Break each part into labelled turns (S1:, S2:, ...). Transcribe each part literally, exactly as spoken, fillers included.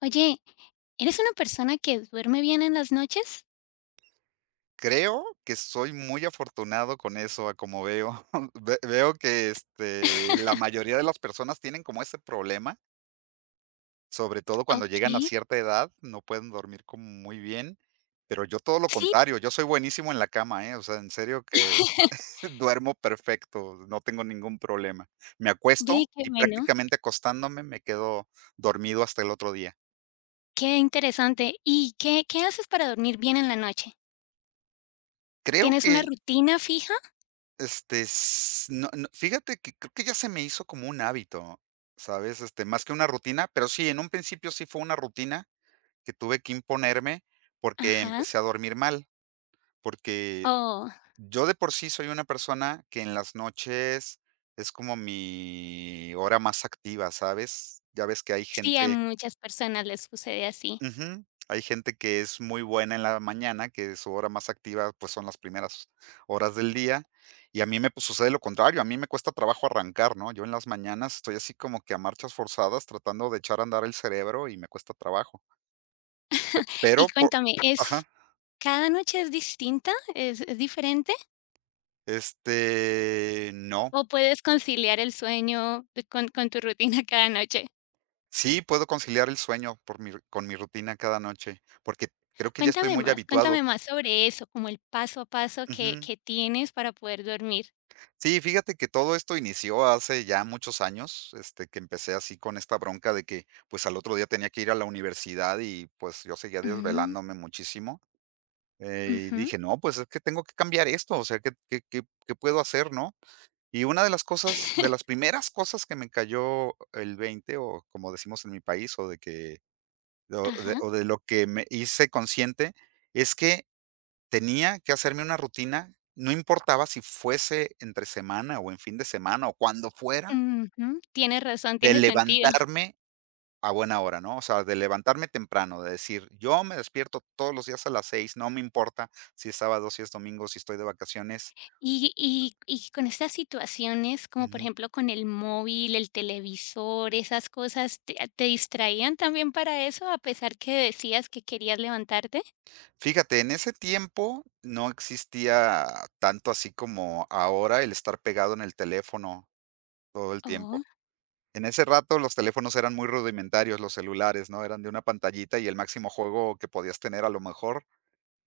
S1: Oye, ¿eres una persona que duerme bien en las noches?
S2: Creo que soy muy afortunado con eso, a como veo. Ve veo que, este, la mayoría de las personas tienen como ese problema, sobre todo cuando llegan a
S1: Okey,
S2: cierta edad, no pueden dormir como muy bien, pero yo todo lo
S1: sí.
S2: contrario, yo soy buenísimo en la cama, ¿eh? O sea, en serio que duermo perfecto, no tengo ningún problema. Me
S1: Ve,
S2: acuesto
S1: qué
S2: y
S1: bueno,
S2: prácticamente acostándome me quedo dormido hasta el otro día.
S1: qué interesante. ¿Y qué qué haces para dormir bien en la noche?
S2: Creo
S1: ¿Tienes una
S2: que
S1: rutina fija?
S2: Este, s no no, fíjate que creo que ya se me hizo como un hábito, ¿sabes? Este, más que una rutina, pero sí, en un principio sí fue una rutina que tuve que imponerme porque
S1: Ajá.
S2: empecé a dormir mal, porque
S1: Oh,
S2: yo de por sí soy una persona que en las noches es como mi hora más activa, ¿sabes? Ya ves que hay
S1: sí, a
S2: gente.
S1: muchas personas les sucede así.
S2: Ujú. Hay gente que es muy buena en la mañana, que su hora más activa, pues, son las primeras horas del día, y a mí me, pues, sucede lo contrario, a mí me cuesta trabajo arrancar, ¿no? Yo en las mañanas estoy así como que a marchas forzadas tratando de echar a andar el cerebro y me cuesta trabajo.
S1: Y
S2: Pero por
S1: cuéntame, ¿es
S2: Ajá.
S1: cada noche es distinta? ¿Es es diferente?
S2: Este, no.
S1: ¿O puedes conciliar el sueño, eh, con con tu rutina cada noche?
S2: Sí, puedo conciliar el sueño por mi con mi rutina cada noche, porque creo que ya estoy
S1: Cuéntame
S2: muy
S1: más,
S2: habituado.
S1: cuéntame más sobre eso, como el paso a paso que que tienes para poder dormir.
S2: Sí, fíjate que todo esto inició hace ya muchos años, este, que empecé así con esta bronca de que, pues, al otro día tenía que ir a la universidad y, pues, yo seguía
S1: Mm,
S2: desvelándome muchísimo, eh, y
S1: ujú.
S2: dije: "No, pues, es que tengo que cambiar esto, o sea, ¿qué qué qué qué puedo hacer?", ¿no? Y una de las cosas de las primeras cosas que me cayó el veinte o como decimos en mi país, o de que o de
S1: Ajá,
S2: o de lo que me hice consciente, es que tenía que hacerme una rutina, no importaba si fuese entre semana o en fin de semana o cuando fuera,
S1: ujú. Tienes razón,
S2: de
S1: tiene sentido.
S2: levantarme a buena hora, ¿no? O sea, de levantarme temprano, de decir, yo me despierto todos los días a las seis, no me importa si es sábado, si es domingo, si estoy de vacaciones.
S1: Y y y con estas situaciones, como por
S2: Ujú.
S1: ejemplo con el móvil, el televisor, esas cosas, ¿te te distraían también para eso, a pesar que decías que querías levantarte?
S2: Fíjate, en ese tiempo no existía tanto así como ahora el estar pegado en el teléfono todo el
S1: Oh,
S2: tiempo. En ese rato los teléfonos eran muy rudimentarios, los celulares, ¿no? Eran de una pantallita y el máximo juego que podías tener a lo mejor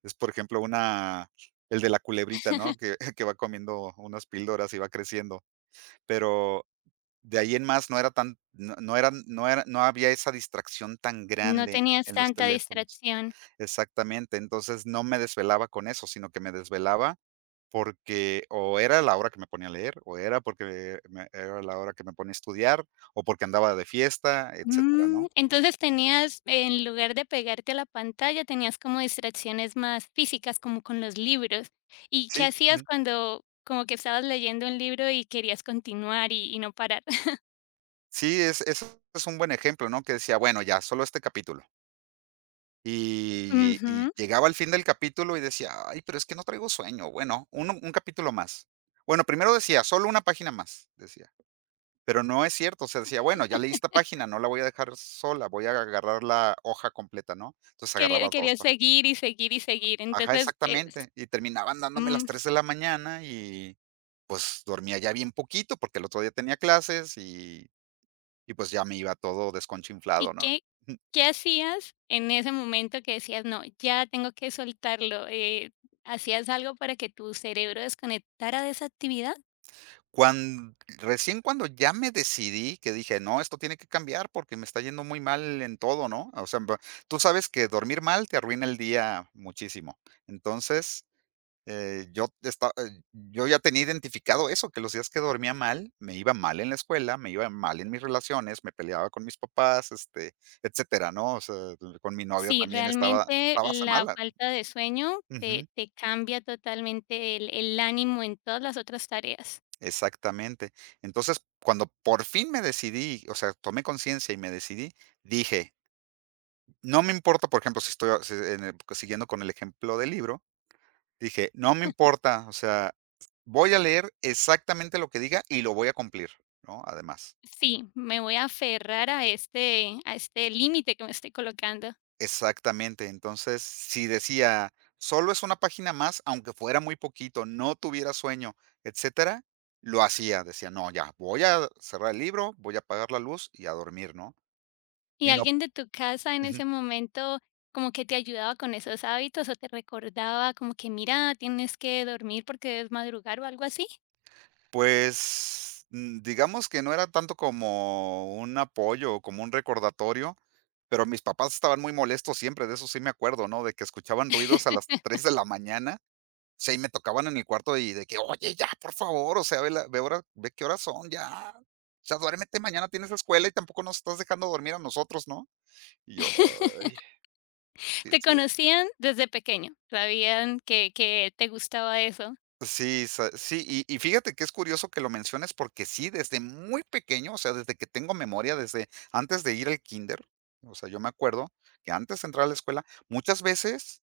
S2: es, por ejemplo, una el de la culebrita, ¿no? Que que va comiendo unas píldoras y va creciendo. Pero de ahí en más no era tan no no eran no era no había esa distracción tan
S1: no
S2: grande
S1: tenías
S2: en los
S1: tanta
S2: teléfonos.
S1: distracción.
S2: Exactamente, entonces no me desvelaba con eso, sino que me desvelaba porque o era la hora que me ponía a leer, o era porque me era la hora que me ponía a estudiar, o porque andaba de fiesta, etcétera,
S1: Mm,
S2: ¿no?
S1: entonces tenías, en lugar de pegarte a la pantalla, tenías como distracciones más físicas, como con los libros. ¿Y qué
S2: Sí,
S1: hacías
S2: ujú.
S1: cuando como que estabas leyendo un libro y querías continuar y, y no parar?
S2: Sí, es eso es un buen ejemplo, ¿no? Que decía, bueno, ya, solo este capítulo. Y
S1: Ujú.
S2: y llegaba al fin del capítulo y decía: "Ay, pero es que no traigo sueño". Bueno, uno un capítulo más. Bueno, primero decía: "Solo una página más", decía. Pero no es cierto, o sea, decía: "Bueno, ya leí esta página, no la voy a dejar sola, voy a agarrar la hoja completa", ¿no? Entonces
S1: Quería-
S2: agarraba dos
S1: querías
S2: páginas.
S1: seguir y seguir y seguir.
S2: Ajá,
S1: Entonces, es-
S2: exactamente. Y terminaban dándome
S1: mm,
S2: las tres de la mañana y, pues, dormía ya bien poquito, porque el otro día tenía clases y y, pues, ya me iba todo
S1: ¿y
S2: desconchinflado, ¿no?
S1: qué, qué hacías en ese momento que decías, no, ya tengo que soltarlo? Eh, ¿Hacías algo para que tu cerebro desconectara de esa actividad?
S2: cuando recién cuando ya me decidí, que dije: "No, esto tiene que cambiar porque me está yendo muy mal en todo", ¿no? O sea, ba- tú sabes que dormir mal te arruina el día muchísimo. Entonces, Eh, yo esta eh, yo ya tenía identificado eso, que los días que dormía mal, me iba mal en la escuela, me iba mal en mis relaciones, me peleaba con mis papás, este, etcétera, ¿no? O sea, con mi novio
S1: Sí,
S2: también estaba
S1: realmente
S2: estaba hasta
S1: la
S2: mala.
S1: falta de sueño te,
S2: Ujú,
S1: te cambia totalmente el, el ánimo en todas las otras tareas.
S2: exactamente. Entonces, cuando por fin me decidí, o sea, tomé conciencia y me decidí, dije: "No me importa", por ejemplo, si estoy si en el siguiendo con el ejemplo del libro, dije: "No me importa, o sea, voy a leer exactamente lo que diga y lo voy a cumplir", ¿no? Además.
S1: Sí, me voy a aferrar a este, a este límite que me estoy colocando.
S2: Exactamente. Entonces, si decía: "Solo es una página más", aunque fuera muy poquito, no tuviera sueño, etcétera, lo hacía. Decía: "No, ya, voy a cerrar el libro, voy a apagar la luz y a dormir", ¿no?
S1: ¿Y
S2: Y no.
S1: alguien de tu casa en
S2: Ujú.
S1: ese momento como que te ayudaba con esos hábitos o te recordaba como que mira, tienes que dormir porque debes madrugar o algo así?
S2: Pues, mm, digamos que no era tanto como un apoyo o como un recordatorio, pero mis papás estaban muy molestos siempre, de eso sí me acuerdo, ¿no? De que escuchaban ruidos a las tres de la mañana. Sí, me tocaban en el cuarto y de que: "Oye, ya, por favor, o sea, ve la ve hora ve qué horas son, ya. O sea, duérmete, mañana tienes la escuela y tampoco nos estás dejando dormir a nosotros", ¿no? Y yo: "Ay, sí es
S1: ¿Te
S2: cierto".
S1: conocían desde pequeño? ¿Sabían que, que te gustaba eso?
S2: Sí, sa sí, y y fíjate que es curioso que lo menciones, porque sí, desde muy pequeño, o sea, desde que tengo memoria, desde antes de ir al kinder, o sea, yo me acuerdo que antes de entrar a la escuela, muchas veces,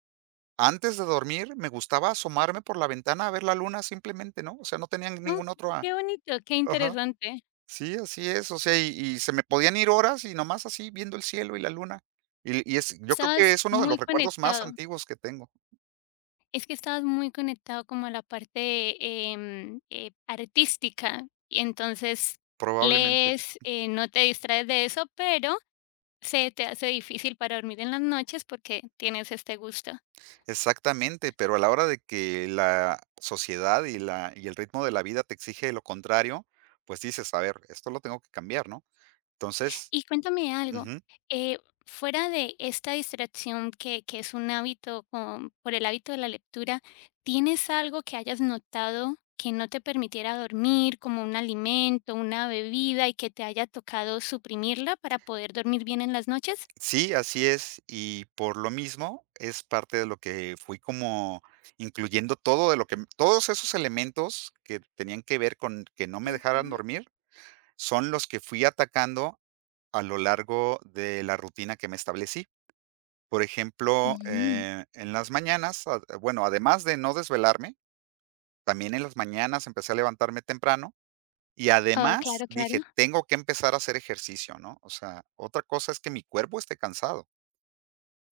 S2: antes de dormir, me gustaba asomarme por la ventana a ver la luna simplemente, ¿no? O sea, no tenían
S1: Mm,
S2: ningún otro a
S1: qué bonito, qué
S2: ajá.
S1: interesante.
S2: Sí, así es, o sea, y y se me podían ir horas y nomás así viendo el cielo y la luna. Y y es Yo creo que
S1: Estabas
S2: es uno de
S1: muy
S2: los recuerdos más
S1: conectado.
S2: antiguos que tengo,
S1: Es que estabas muy conectado como a la parte em, eh, artística. Y entonces
S2: probablemente.
S1: lees, eh, no te distraes de eso, pero se te hace difícil para dormir en las noches porque tienes este gusto.
S2: Exactamente, pero a la hora de que la sociedad y la y el ritmo de la vida te exige lo contrario, pues dices: "A ver, esto lo tengo que cambiar", ¿no? Entonces,
S1: Y cuéntame algo,
S2: ujú,
S1: eh, fuera de esta distracción que, que es un hábito con- por el hábito de la lectura, ¿tienes algo que hayas notado que no te permitiera dormir, como un alimento, una bebida, y que te haya tocado suprimirla para poder dormir bien en las noches?
S2: sí, así es, y por lo mismo es parte de lo que fui como incluyendo todo de lo que todos esos elementos que tenían que ver con que no me dejaran
S1: Ujú.
S2: dormir, son los que fui atacando a lo largo de la rutina que me establecí. Por ejemplo,
S1: Mm,
S2: eh, en las mañanas, a- bueno, además de no desvelarme, también en las mañanas empecé a levantarme temprano y
S1: oh,
S2: además
S1: claro, claro.
S2: dije, tengo que empezar a hacer ejercicio, ¿no? O sea, otra cosa es que mi cuerpo esté cansado.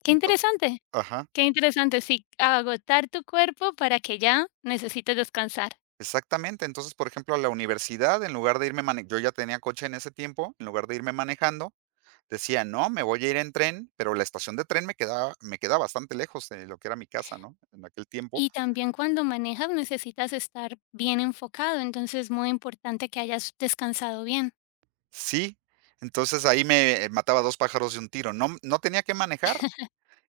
S1: Qué
S2: Ento-
S1: interesante,
S2: ajá,
S1: qué interesante, sí, agotar tu cuerpo para que ya necesites descansar.
S2: exactamente. Entonces, por ejemplo, a la universidad, en lugar de irme manejando, yo ya tenía coche en ese tiempo, en lugar de irme manejando, decía: "No, me voy a ir en tren", pero la estación de tren me quedaba me queda bastante lejos de lo que era mi casa, ¿no? En aquel tiempo.
S1: Y también cuando manejas necesitas estar bien enfocado, entonces es muy importante que hayas descansado bien.
S2: Sí, entonces ahí me eh, mataba dos pájaros de un tiro. No no tenía que manejar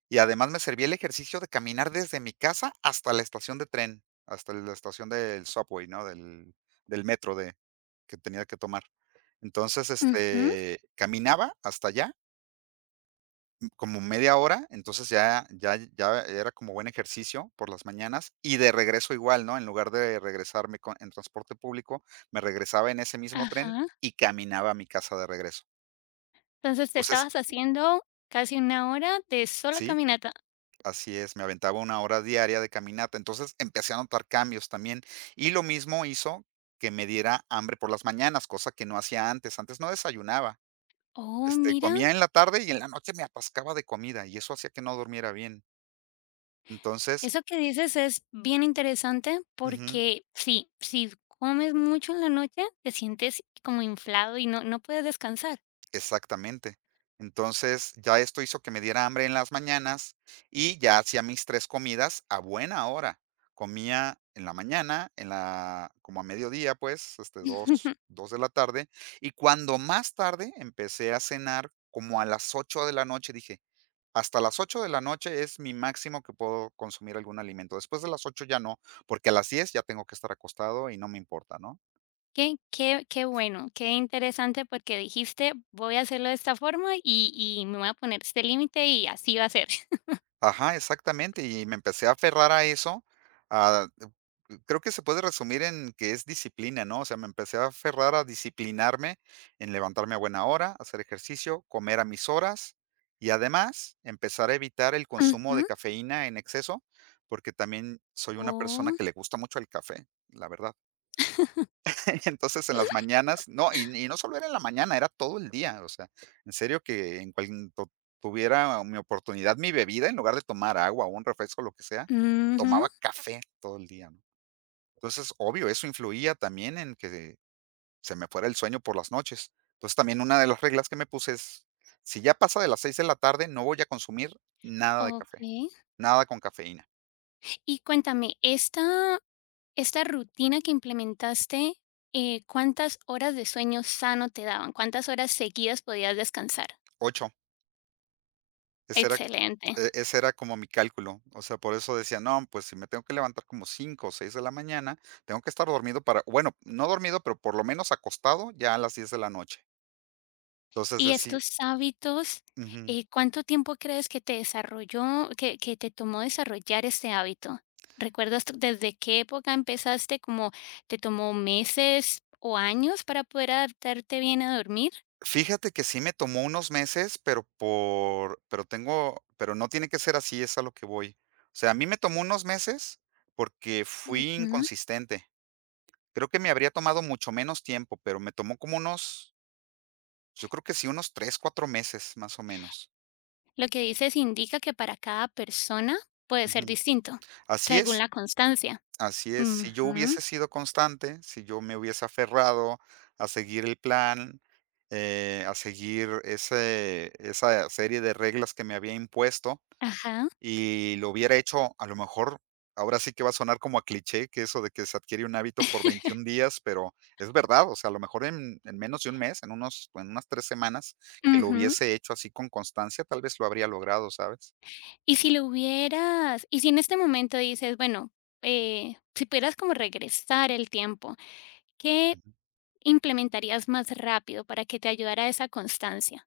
S2: y además me servía el ejercicio de caminar desde mi casa hasta la estación de tren, hasta la estación del Subway, ¿no? Del del metro de que tenía que tomar. Entonces,
S1: Ujú,
S2: este, caminaba hasta allá como media hora, entonces ya, ya, ya era como buen ejercicio por las mañanas y de regreso igual, ¿no? En lugar de regresarme con- en transporte público, me regresaba en ese mismo tren
S1: ajá.
S2: y caminaba a mi casa de regreso.
S1: Entonces te
S2: Entonces,
S1: estabas haciendo casi una hora de solo
S2: sí,
S1: caminata.
S2: así es, me aventaba una hora diaria de caminata, entonces empecé a notar cambios también y lo mismo hizo que me diera hambre por las mañanas, cosa que no hacía antes, antes no desayunaba.
S1: Oh,
S2: Este,
S1: mira,
S2: comía en la tarde y en la noche me atascaba de comida y eso hacía que no durmiera bien. Entonces,
S1: eso que dices es bien interesante
S2: ujú.
S1: porque sí, si comes mucho en la noche, te sientes como inflado y no, no puedes descansar.
S2: Exactamente. Entonces, ya esto hizo que me diera hambre en las mañanas y ya hacía mis tres comidas a buena hora. Comía en la mañana, en la como a mediodía, pues, este, dos dos de la tarde, y cuando más tarde empecé a cenar, como a las ocho de la noche, dije: "Hasta las ocho de la noche es mi máximo que puedo consumir algún alimento". Después de las ocho ya no, porque a las diez ya tengo que estar acostado y no me importa, ¿no?
S1: Qué, qué, qué bueno, qué interesante porque dijiste, voy a hacerlo de esta forma y, y me voy a poner este límite y así va a ser.
S2: Ajá, exactamente, y me empecé a aferrar a eso, a eh, creo que se puede resumir en que es disciplina, ¿no? O sea, me empecé a aferrar a disciplinarme en levantarme a buena hora, hacer ejercicio, comer a mis horas y además empezar a evitar el consumo de
S1: Ujú.
S2: cafeína en exceso, porque también soy una persona
S1: Oh,
S2: que le gusta mucho el café, la verdad. Entonces, en las mañanas no, y y no solo era en la mañana, era todo el día, o sea, en serio que en cuanto tuviera mi oportunidad, mi bebida, en lugar de tomar agua o un refresco, lo que sea,
S1: ujú.
S2: tomaba café todo el día, ¿no? Entonces, obvio, eso influía también en que se me fuera el sueño por las noches. Entonces, también una de las reglas que me puse es, si ya pasa de las seis de la tarde, no voy a consumir nada de café,
S1: Okey.
S2: nada con cafeína.
S1: Y cuéntame, esta esta rutina que implementaste, eh, ¿cuántas horas de sueño sano te daban? ¿Cuántas horas seguidas podías descansar?
S2: Ocho. Esa era
S1: Excelente.
S2: E ese era como mi cálculo. O sea, por eso decía: "No, pues, si me tengo que levantar como cinco o seis de la mañana, tengo que estar dormido para bueno, no dormido, pero por lo menos acostado ya a las diez de la noche". Entonces,
S1: Y
S2: decía.
S1: estos hábitos,
S2: Ujú.
S1: eh, ¿cuánto tiempo crees que te desarrolló que que te tomó desarrollar este hábito? ¿Recuerdas tú desde qué época empezaste? ¿Como te tomó meses o años para poder adaptarte bien a dormir?
S2: Fíjate que sí me tomó unos meses, pero por pero tengo pero no tiene que ser así, es a lo que voy. O sea, a mí me tomó unos meses porque fui inconsistente. Creo que me habría tomado mucho menos tiempo, pero me tomó como unos, yo creo que sí, unos tres, cuatro meses, más o menos.
S1: Lo que dices indica que para cada persona puede ser
S2: Ujú.
S1: distinto,
S2: Así
S1: según
S2: es.
S1: la constancia.
S2: Así es, si yo
S1: Ujú,
S2: hubiese sido constante, si yo me hubiese aferrado a seguir el plan, eh, a seguir ese esa serie de reglas que me había impuesto
S1: ajá,
S2: y lo hubiera hecho, a lo mejor, ahora sí que va a sonar como a cliché, que eso de que se adquiere un hábito por veintiún días, pero es verdad, o sea, a lo mejor en en menos de un mes, en unos en unas tres semanas, que lo
S1: ujú.
S2: hubiese hecho así con constancia, tal vez lo habría logrado, ¿sabes?
S1: Y si lo hubieras y si en este momento dices, bueno, eh, si pudieras como regresar el tiempo, ¿qué implementarías más rápido para que te ayudara esa constancia?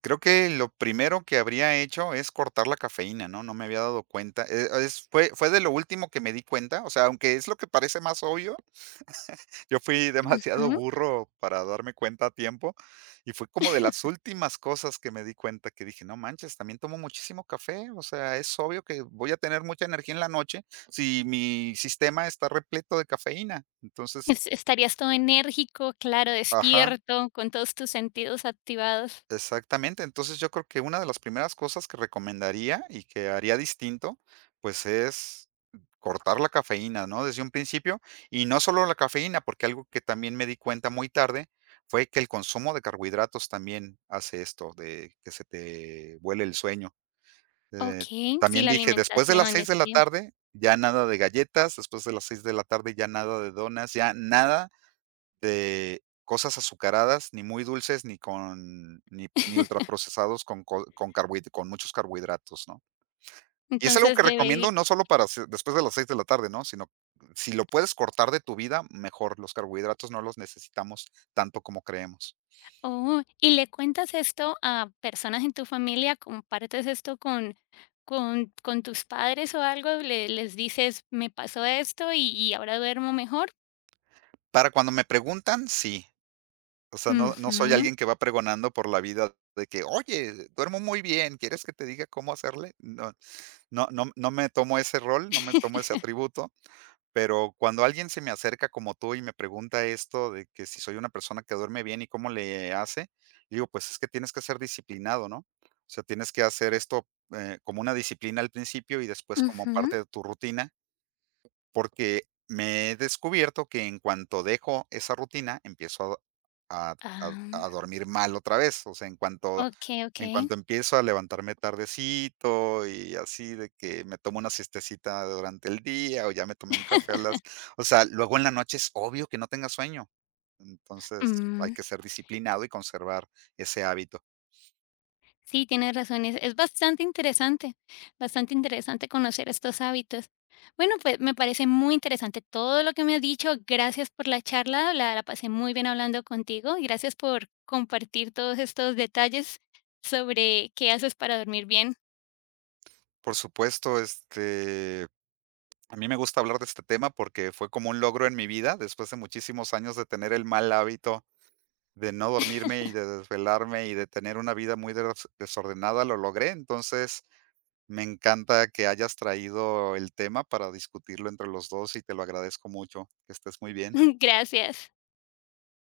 S2: Creo que lo primero que habría hecho es cortar la cafeína, ¿no? No me había dado cuenta. Eh, es fue fue de lo último que me di cuenta, o sea, aunque es lo que parece más obvio, yo fui demasiado
S1: Ujú.
S2: burro para darme cuenta a tiempo, y fue como de las últimas cosas que me di cuenta que dije: "No manches, también tomo muchísimo café", o sea, es obvio que voy a tener mucha energía en la noche si mi sistema está repleto de cafeína. Entonces.
S1: Es ¿estarías todo enérgico, claro,
S2: Ajá.
S1: despierto, con todos tus sentidos activados?
S2: Exactamente. Entonces, yo creo que una de las primeras cosas que recomendaría y que haría distinto, pues, es cortar la cafeína, ¿no?, desde un principio, y no solo la cafeína, porque algo que también me di cuenta muy tarde fue que el consumo de carbohidratos también hace esto de que se te vuele el sueño. Eh,
S1: Okey, sí,
S2: también
S1: la
S2: dije: "Después de las
S1: alimentación
S2: seis
S1: es
S2: de la
S1: que
S2: tarde, ya nada de galletas, después de las seis de la tarde, ya nada de donas, ya nada de cosas azucaradas, ni muy dulces, ni con ni ni ultraprocesados con co con carbohi con muchos carbohidratos, ¿no?". Y es algo
S1: entonces
S2: que
S1: debe
S2: recomiendo no solo para se después de las seis de la tarde, ¿no? Sino, si lo puedes cortar de tu vida, mejor. Los carbohidratos no los necesitamos tanto como creemos.
S1: oh, ¿y le cuentas esto a personas en tu familia? ¿Compartes esto con con con tus padres o algo? ¿Le les dices: "Me pasó esto y y ahora duermo mejor"?
S2: Para cuando me preguntan, sí. O sea, no no soy
S1: Ujú.
S2: alguien que va pregonando por la vida de que: "Oye, duermo muy bien, ¿quieres que te diga cómo hacerle?". No no no no me tomo ese rol, no me tomo ese atributo. Pero cuando alguien se me acerca como tú y me pregunta esto de que si soy una persona que duerme bien y cómo le hace, digo, pues es que tienes que ser disciplinado, ¿no? O sea, tienes que hacer esto eh, como una disciplina al principio y después como
S1: Ujú.
S2: parte de tu rutina, porque me he descubierto que en cuanto dejo esa rutina, empiezo a a
S1: Ah,
S2: a dormir mal otra vez. O sea, en cuanto
S1: okey,
S2: en
S1: okey.
S2: cuanto empiezo a levantarme tardecito y así de que me tomo una siestecita durante el día, o ya me tomé un café a las o sea, luego en la noche es obvio que no tenga sueño. Entonces, hay
S1: Mm.
S2: que ser disciplinado y conservar ese hábito.
S1: Sí, tienes razón, es es bastante interesante, bastante interesante conocer estos hábitos. Bueno, pues me parece muy interesante todo lo que me has dicho. Gracias por la charla, la, la pasé muy bien hablando contigo y gracias por compartir todos estos detalles sobre qué haces para dormir bien.
S2: Por supuesto, este a mí me gusta hablar de este tema porque fue como un logro en mi vida después de muchísimos años de tener el mal hábito de no dormirme y de desvelarme y de tener una vida muy des- desordenada, lo logré. Entonces, me encanta que hayas traído el tema para discutirlo entre los dos y te lo agradezco mucho. Que estés muy bien.
S1: Gracias.